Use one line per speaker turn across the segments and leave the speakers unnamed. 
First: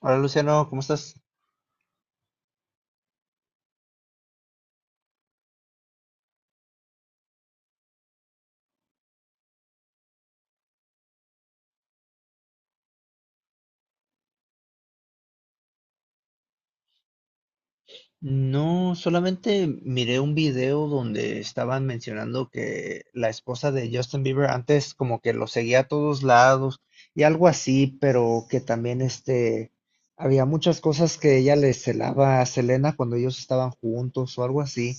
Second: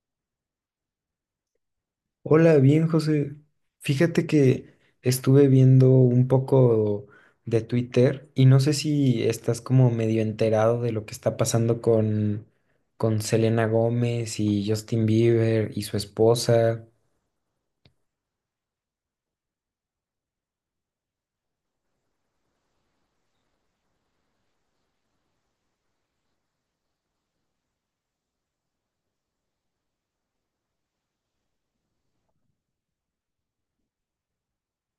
Hola Luciano, ¿cómo estás?
Hola, bien, José. Fíjate que estuve viendo un poco de Twitter y no sé si estás como medio enterado de lo que está pasando con Selena Gómez y Justin Bieber y su esposa.
No, solamente miré un video donde estaban mencionando que la esposa de Justin Bieber antes como que lo seguía a todos lados y algo así, pero que también había muchas cosas que ella le celaba a Selena cuando ellos estaban juntos o algo así,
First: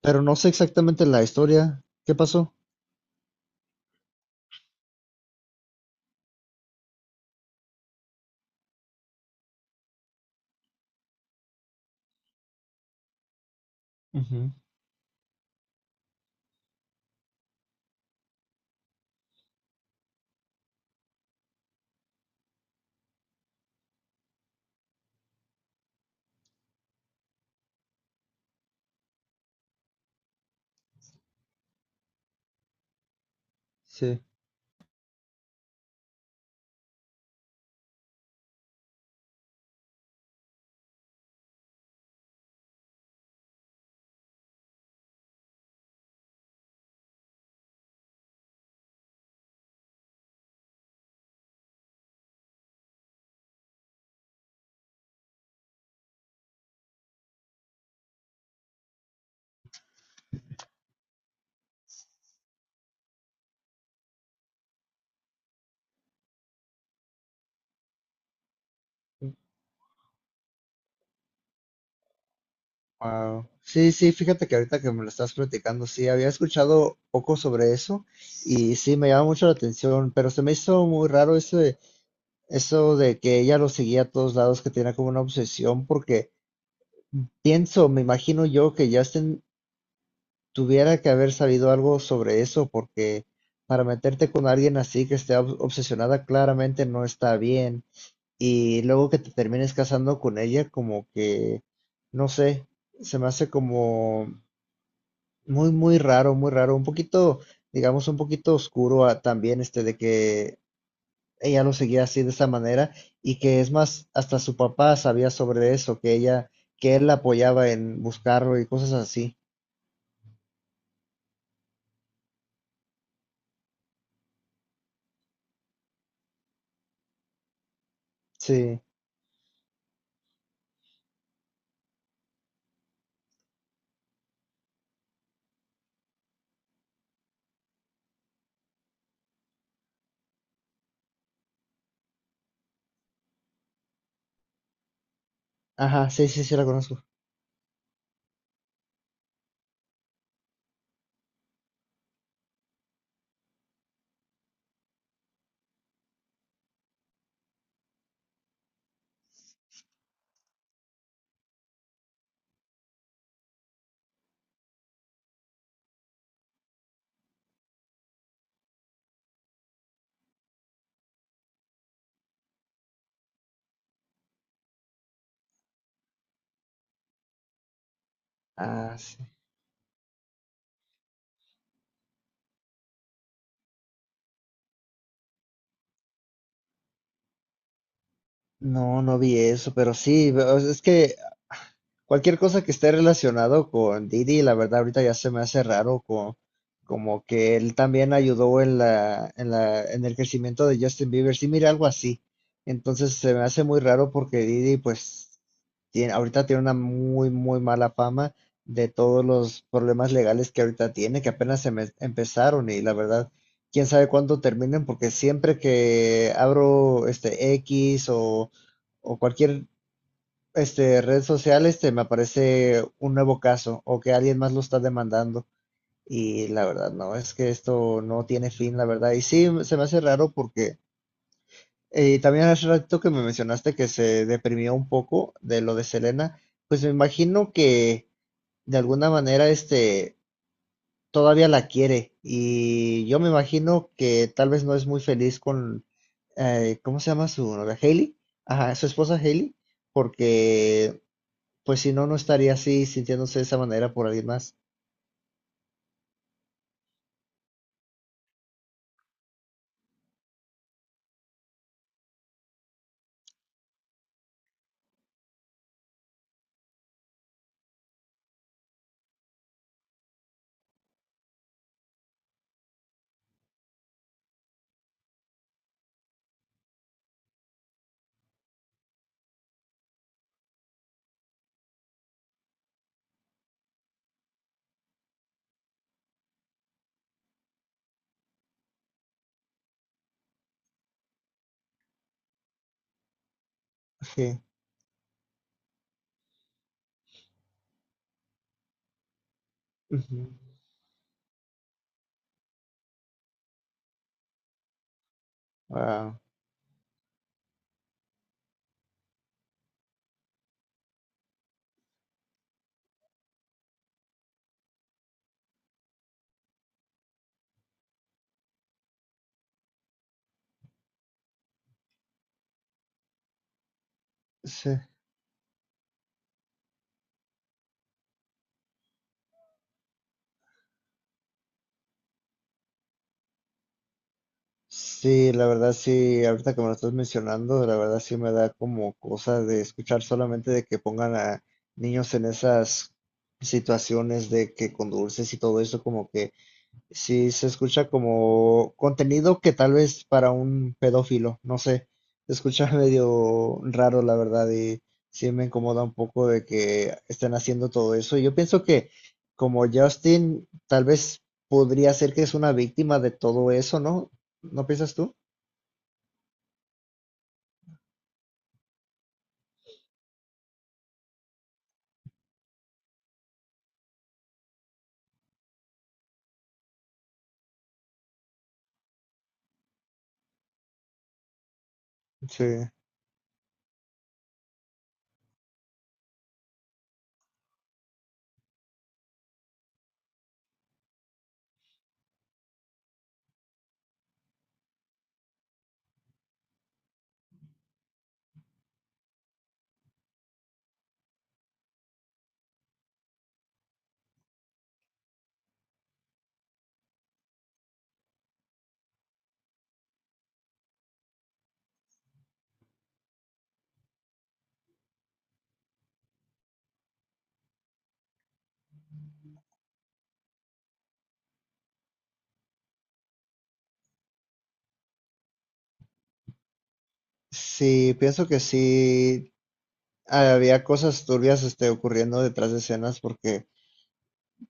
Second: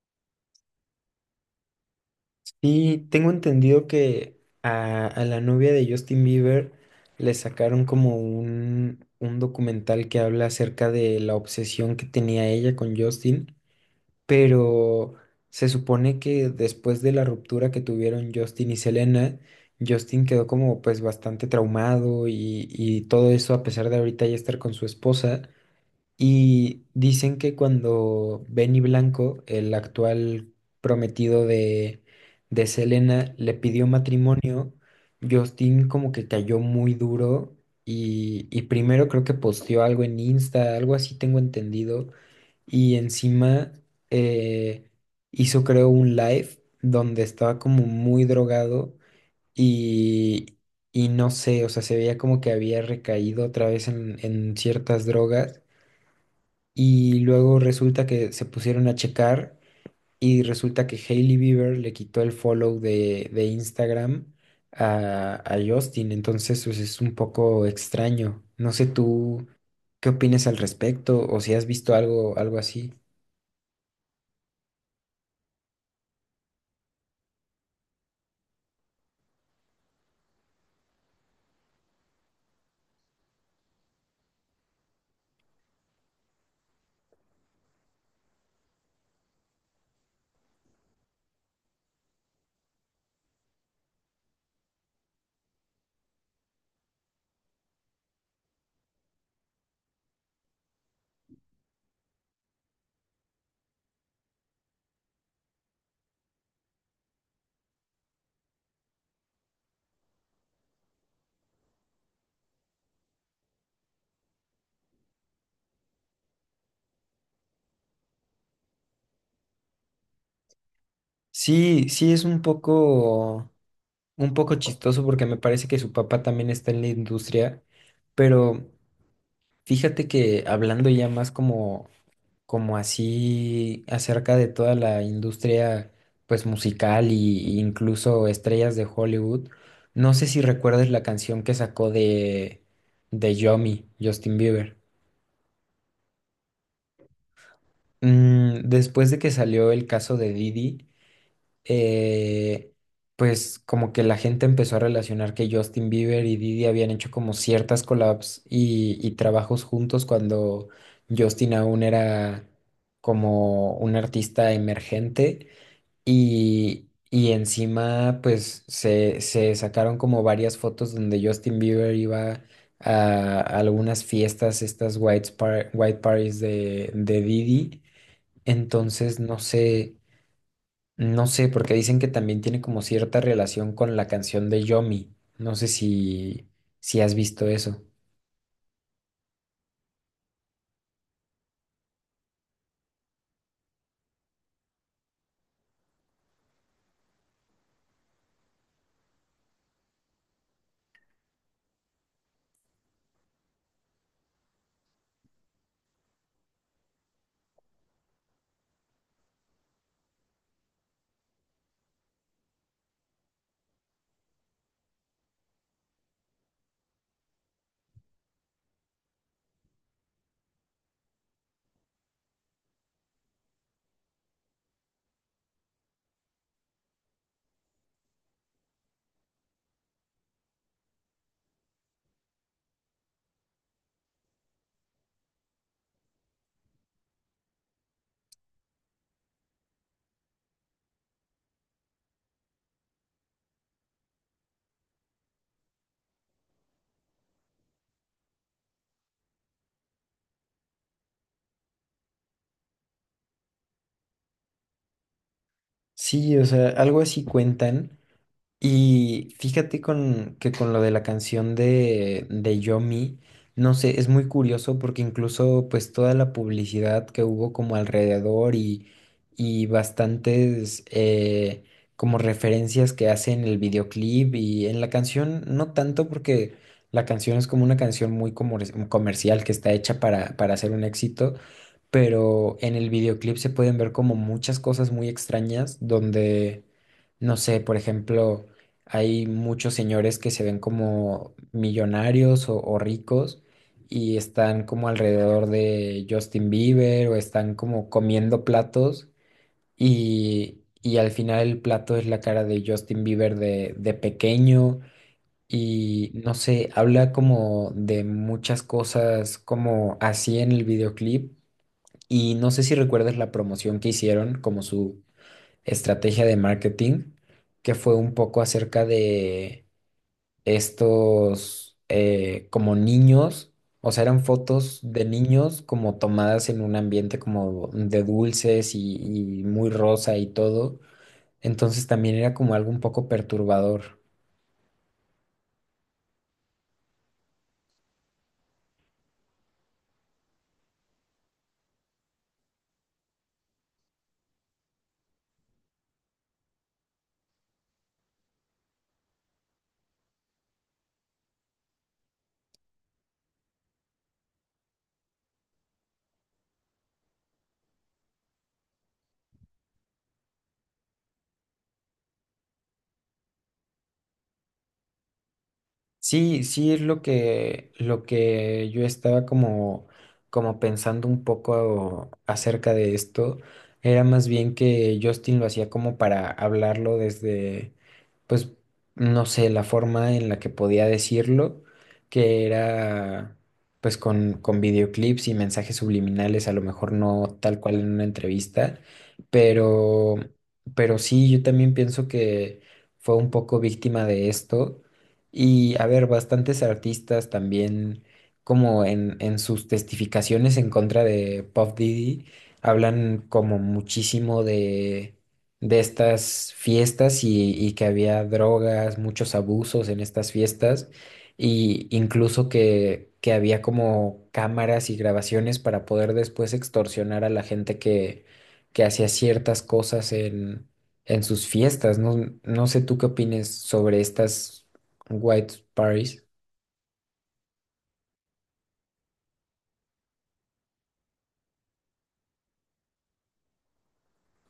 pero no sé exactamente la historia. ¿Qué pasó?
Y tengo entendido que a la novia de Justin Bieber le sacaron como un documental que habla acerca de la obsesión que tenía ella con Justin.
Ujú,
Pero se supone que después de la ruptura que tuvieron Justin y Selena, Justin quedó como pues bastante traumado y, todo eso a pesar de ahorita ya estar con su esposa. Y dicen que cuando Benny Blanco, el actual prometido de Selena, le pidió
sí.
matrimonio, Justin como que cayó muy duro y, primero creo que posteó algo en Insta, algo así tengo entendido y encima eh, hizo, creo, un live donde estaba como muy drogado y, y no sé, o sea, se veía como que había recaído otra vez en, ciertas drogas. Y luego resulta que se pusieron a checar y resulta que Hailey Bieber le quitó el follow de Instagram a Justin. Entonces, pues es un poco extraño. No sé tú qué opinas al respecto o si has visto algo, algo así.
Wow, sí, sí, fíjate que ahorita que me lo estás platicando, sí, había escuchado poco sobre eso y sí, me llama mucho la atención, pero se me hizo muy raro eso de que ella lo seguía a todos lados, que tenía como una obsesión, porque pienso, me imagino yo que Justin tuviera que haber sabido algo sobre eso, porque para meterte con alguien así que esté obsesionada claramente no está bien y luego que te termines casando con ella, como que, no sé, se me hace como muy, muy raro, muy raro. Un poquito, digamos, un poquito oscuro ah, también, de que ella lo seguía así de esa manera y que es más, hasta su papá sabía sobre eso, que él la apoyaba en buscarlo y cosas así.
Sí, sí es un poco chistoso porque me parece que su papá también está en la industria, pero
Sí.
fíjate que hablando ya más como, como así acerca de toda la industria pues musical y, incluso estrellas de Hollywood, no sé si recuerdas la canción que sacó de Yomi, Justin Bieber.
Ajá, sí, sí, sí, la conozco.
Mm, después de que salió el caso de Didi. eh, pues como que la gente empezó a relacionar que Justin Bieber y Diddy habían hecho como ciertas collabs y, trabajos juntos cuando Justin aún era como un artista emergente y, encima pues se sacaron como varias fotos donde Justin Bieber iba a algunas fiestas, estas white parties de Diddy.
Ah, sí.
Entonces, no sé, no sé, porque dicen que también tiene como cierta relación con la canción de Yomi. No sé si, si has visto eso.
No, no vi eso, pero sí, o sea, es que cualquier cosa que esté relacionado con Didi, la verdad ahorita ya se me hace raro, como que él también ayudó en el crecimiento de Justin Bieber. Sí, mira, algo así. Entonces se me hace muy raro porque Didi, pues, tiene, ahorita tiene una muy, muy mala fama de todos los problemas legales que ahorita tiene, que apenas empezaron y la verdad, quién sabe cuándo terminen, porque siempre que abro X o cualquier, redes sociales, me aparece un nuevo caso o que alguien más lo está demandando. Y la verdad, no, es que esto no tiene fin, la verdad. Y sí, se me hace raro porque también hace rato que me mencionaste que se deprimió un poco de lo de Selena, pues me imagino que de alguna manera, todavía la quiere. Y yo me imagino que tal vez no es muy feliz con, ¿cómo se llama su novia? Hailey. Ajá, su esposa Hailey, porque pues si no, no estaría así sintiéndose de esa manera por alguien más.
Sí, o sea, algo así cuentan. Y fíjate que con lo de la canción de Yo Mi, no sé, es muy curioso porque incluso pues toda la publicidad que hubo como alrededor y bastantes como referencias que hace en el videoclip y en la canción, no tanto porque la canción es como una canción muy comercial que está hecha para, hacer un éxito, pero en el videoclip se pueden ver como muchas cosas muy extrañas donde, no sé, por ejemplo, hay muchos señores que se ven como millonarios o ricos y
Sí.
están como alrededor de Justin Bieber o están como comiendo platos
Ujú.
y, al final el plato es la cara de Justin Bieber de pequeño. Y
Wow.
no sé, habla como de muchas cosas como así en el videoclip y no sé si recuerdas la promoción que hicieron como su estrategia de marketing, que fue un poco acerca de estos como niños, o sea, eran
Sí.
fotos de niños como tomadas en un ambiente como de dulces y, muy rosa y todo. Entonces también era como algo un poco perturbador.
Sí, la verdad sí, ahorita que me lo estás mencionando, la verdad sí me da como cosa de escuchar solamente de que pongan a niños en esas situaciones de que con dulces y todo eso, como que sí, se escucha como contenido que tal vez para un pedófilo, no sé, se escucha medio raro, la verdad, y sí me incomoda un poco de que estén haciendo todo eso. Yo pienso que como Justin, tal vez podría ser que es una víctima de todo eso, ¿no? ¿No piensas tú?
Sí, sí es lo que yo estaba como, como pensando un poco acerca de esto. Era más bien que Justin lo hacía como para hablarlo desde, pues, no sé, la forma en la que podía decirlo,
Sí,
que era pues con videoclips y mensajes subliminales, a lo mejor no tal cual en una entrevista, pero, sí, yo también pienso que fue un poco víctima de esto y a ver, bastantes artistas también, como en, sus testificaciones en contra de Puff Diddy, hablan como muchísimo de estas fiestas y, que había drogas, muchos abusos en estas fiestas, y incluso que había como cámaras y grabaciones para poder después extorsionar a la gente que, hacía ciertas cosas en, sus fiestas. No, no sé tú qué opines sobre estas. White Paris.
sí, pienso que sí había cosas turbias, ocurriendo detrás de escenas porque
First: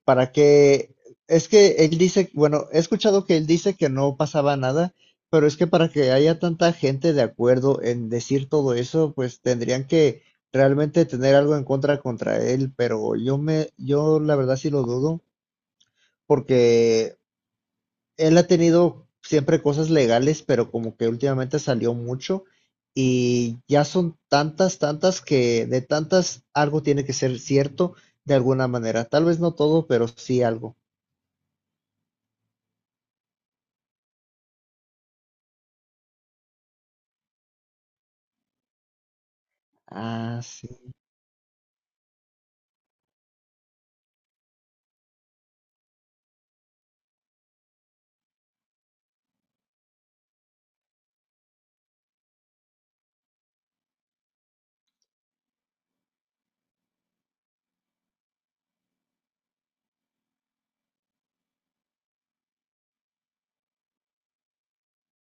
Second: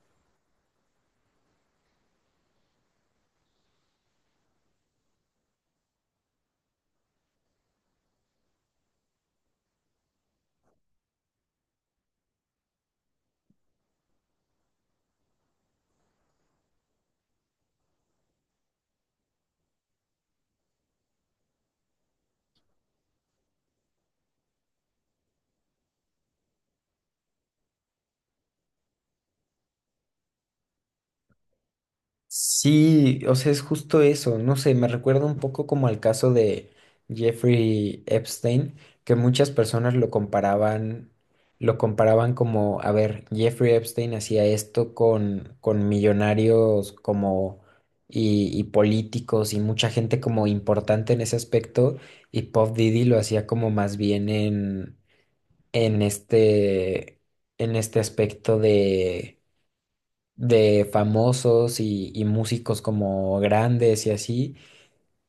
para que, es que él dice, bueno, he escuchado que él dice que no pasaba nada, pero es que para que haya tanta gente de acuerdo en decir todo eso, pues tendrían que realmente tener algo en contra contra él, pero yo la verdad sí lo dudo, porque él ha tenido siempre cosas legales, pero como que últimamente salió mucho y ya son tantas, tantas que de tantas algo tiene que ser cierto de alguna manera, tal vez no todo, pero sí algo.
Sí, o sea, es justo eso. No sé, me recuerda un poco como al caso de Jeffrey Epstein, que muchas personas
Ah, sí.
lo comparaban como, a ver, Jeffrey Epstein hacía esto con millonarios como y, políticos y mucha gente como importante en ese aspecto, y Puff Diddy lo hacía como más bien en, este, en este aspecto de famosos y, músicos como grandes y así.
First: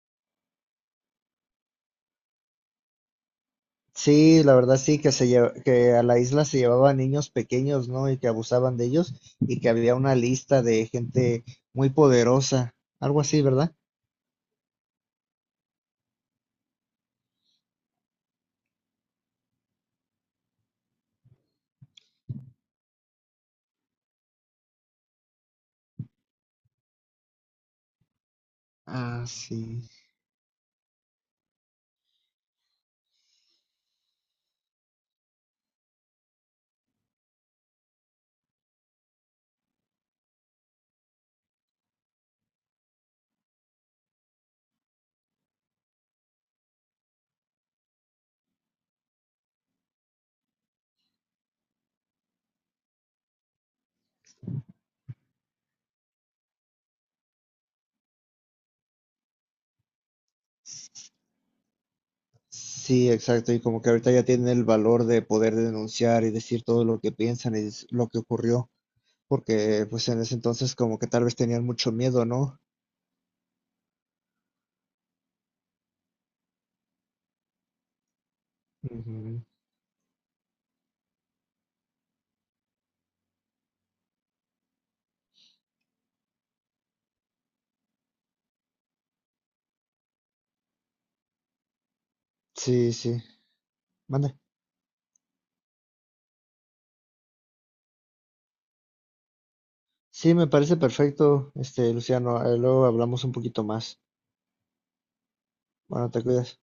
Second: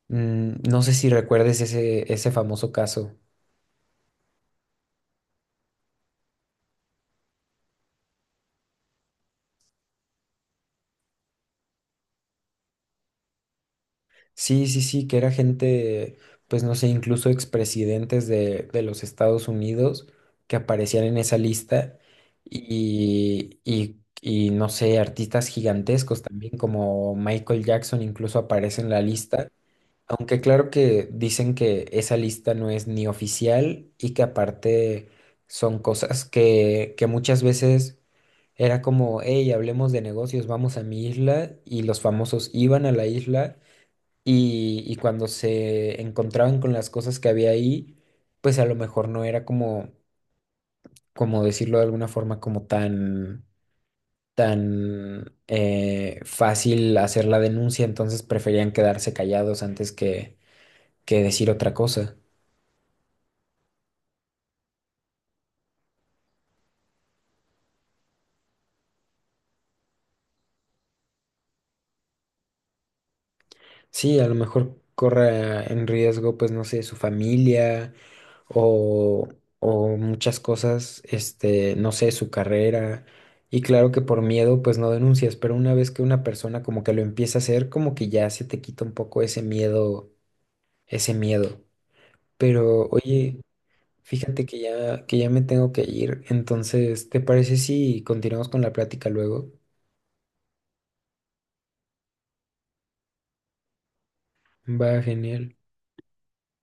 Mm, no sé si recuerdes ese, ese famoso caso.
Sí, la verdad sí, que a la isla se llevaban niños pequeños, ¿no? Y que abusaban de ellos y que había una lista de gente muy poderosa, algo así, ¿verdad?
Sí, sí, sí, que era gente, pues no sé, incluso expresidentes de los Estados Unidos que aparecían en esa lista y, no sé, artistas gigantescos también como Michael Jackson incluso aparece en la
Ah,
lista.
sí.
Aunque claro que dicen que esa lista no es ni oficial y que aparte son cosas que, muchas veces era como, hey, hablemos de negocios, vamos a mi isla y los famosos iban a la isla y, cuando se encontraban con las cosas que había ahí, pues a lo mejor no era como, como decirlo de alguna forma, como tan, tan fácil hacer la denuncia, entonces preferían quedarse callados antes que, decir otra cosa.
Sí, exacto. Y como que ahorita ya tienen el valor de poder denunciar y decir todo lo que piensan y es lo que ocurrió, porque pues en ese entonces como que tal vez tenían mucho miedo, ¿no?
Sí, a lo mejor corra en riesgo, pues no sé, su familia o,
Ujú.
muchas cosas, este, no sé, su carrera. Y claro que por miedo, pues no denuncias, pero una vez que una persona como que lo empieza a hacer, como que ya se te quita un poco ese miedo, ese miedo. Pero
Sí, sí.
oye,
Manda.
fíjate que ya me tengo que ir, entonces, ¿te parece si continuamos con la plática luego?
Sí, me parece perfecto, Luciano. Ahí luego hablamos un poquito más.
Va, genial.
Bueno, te cuidas.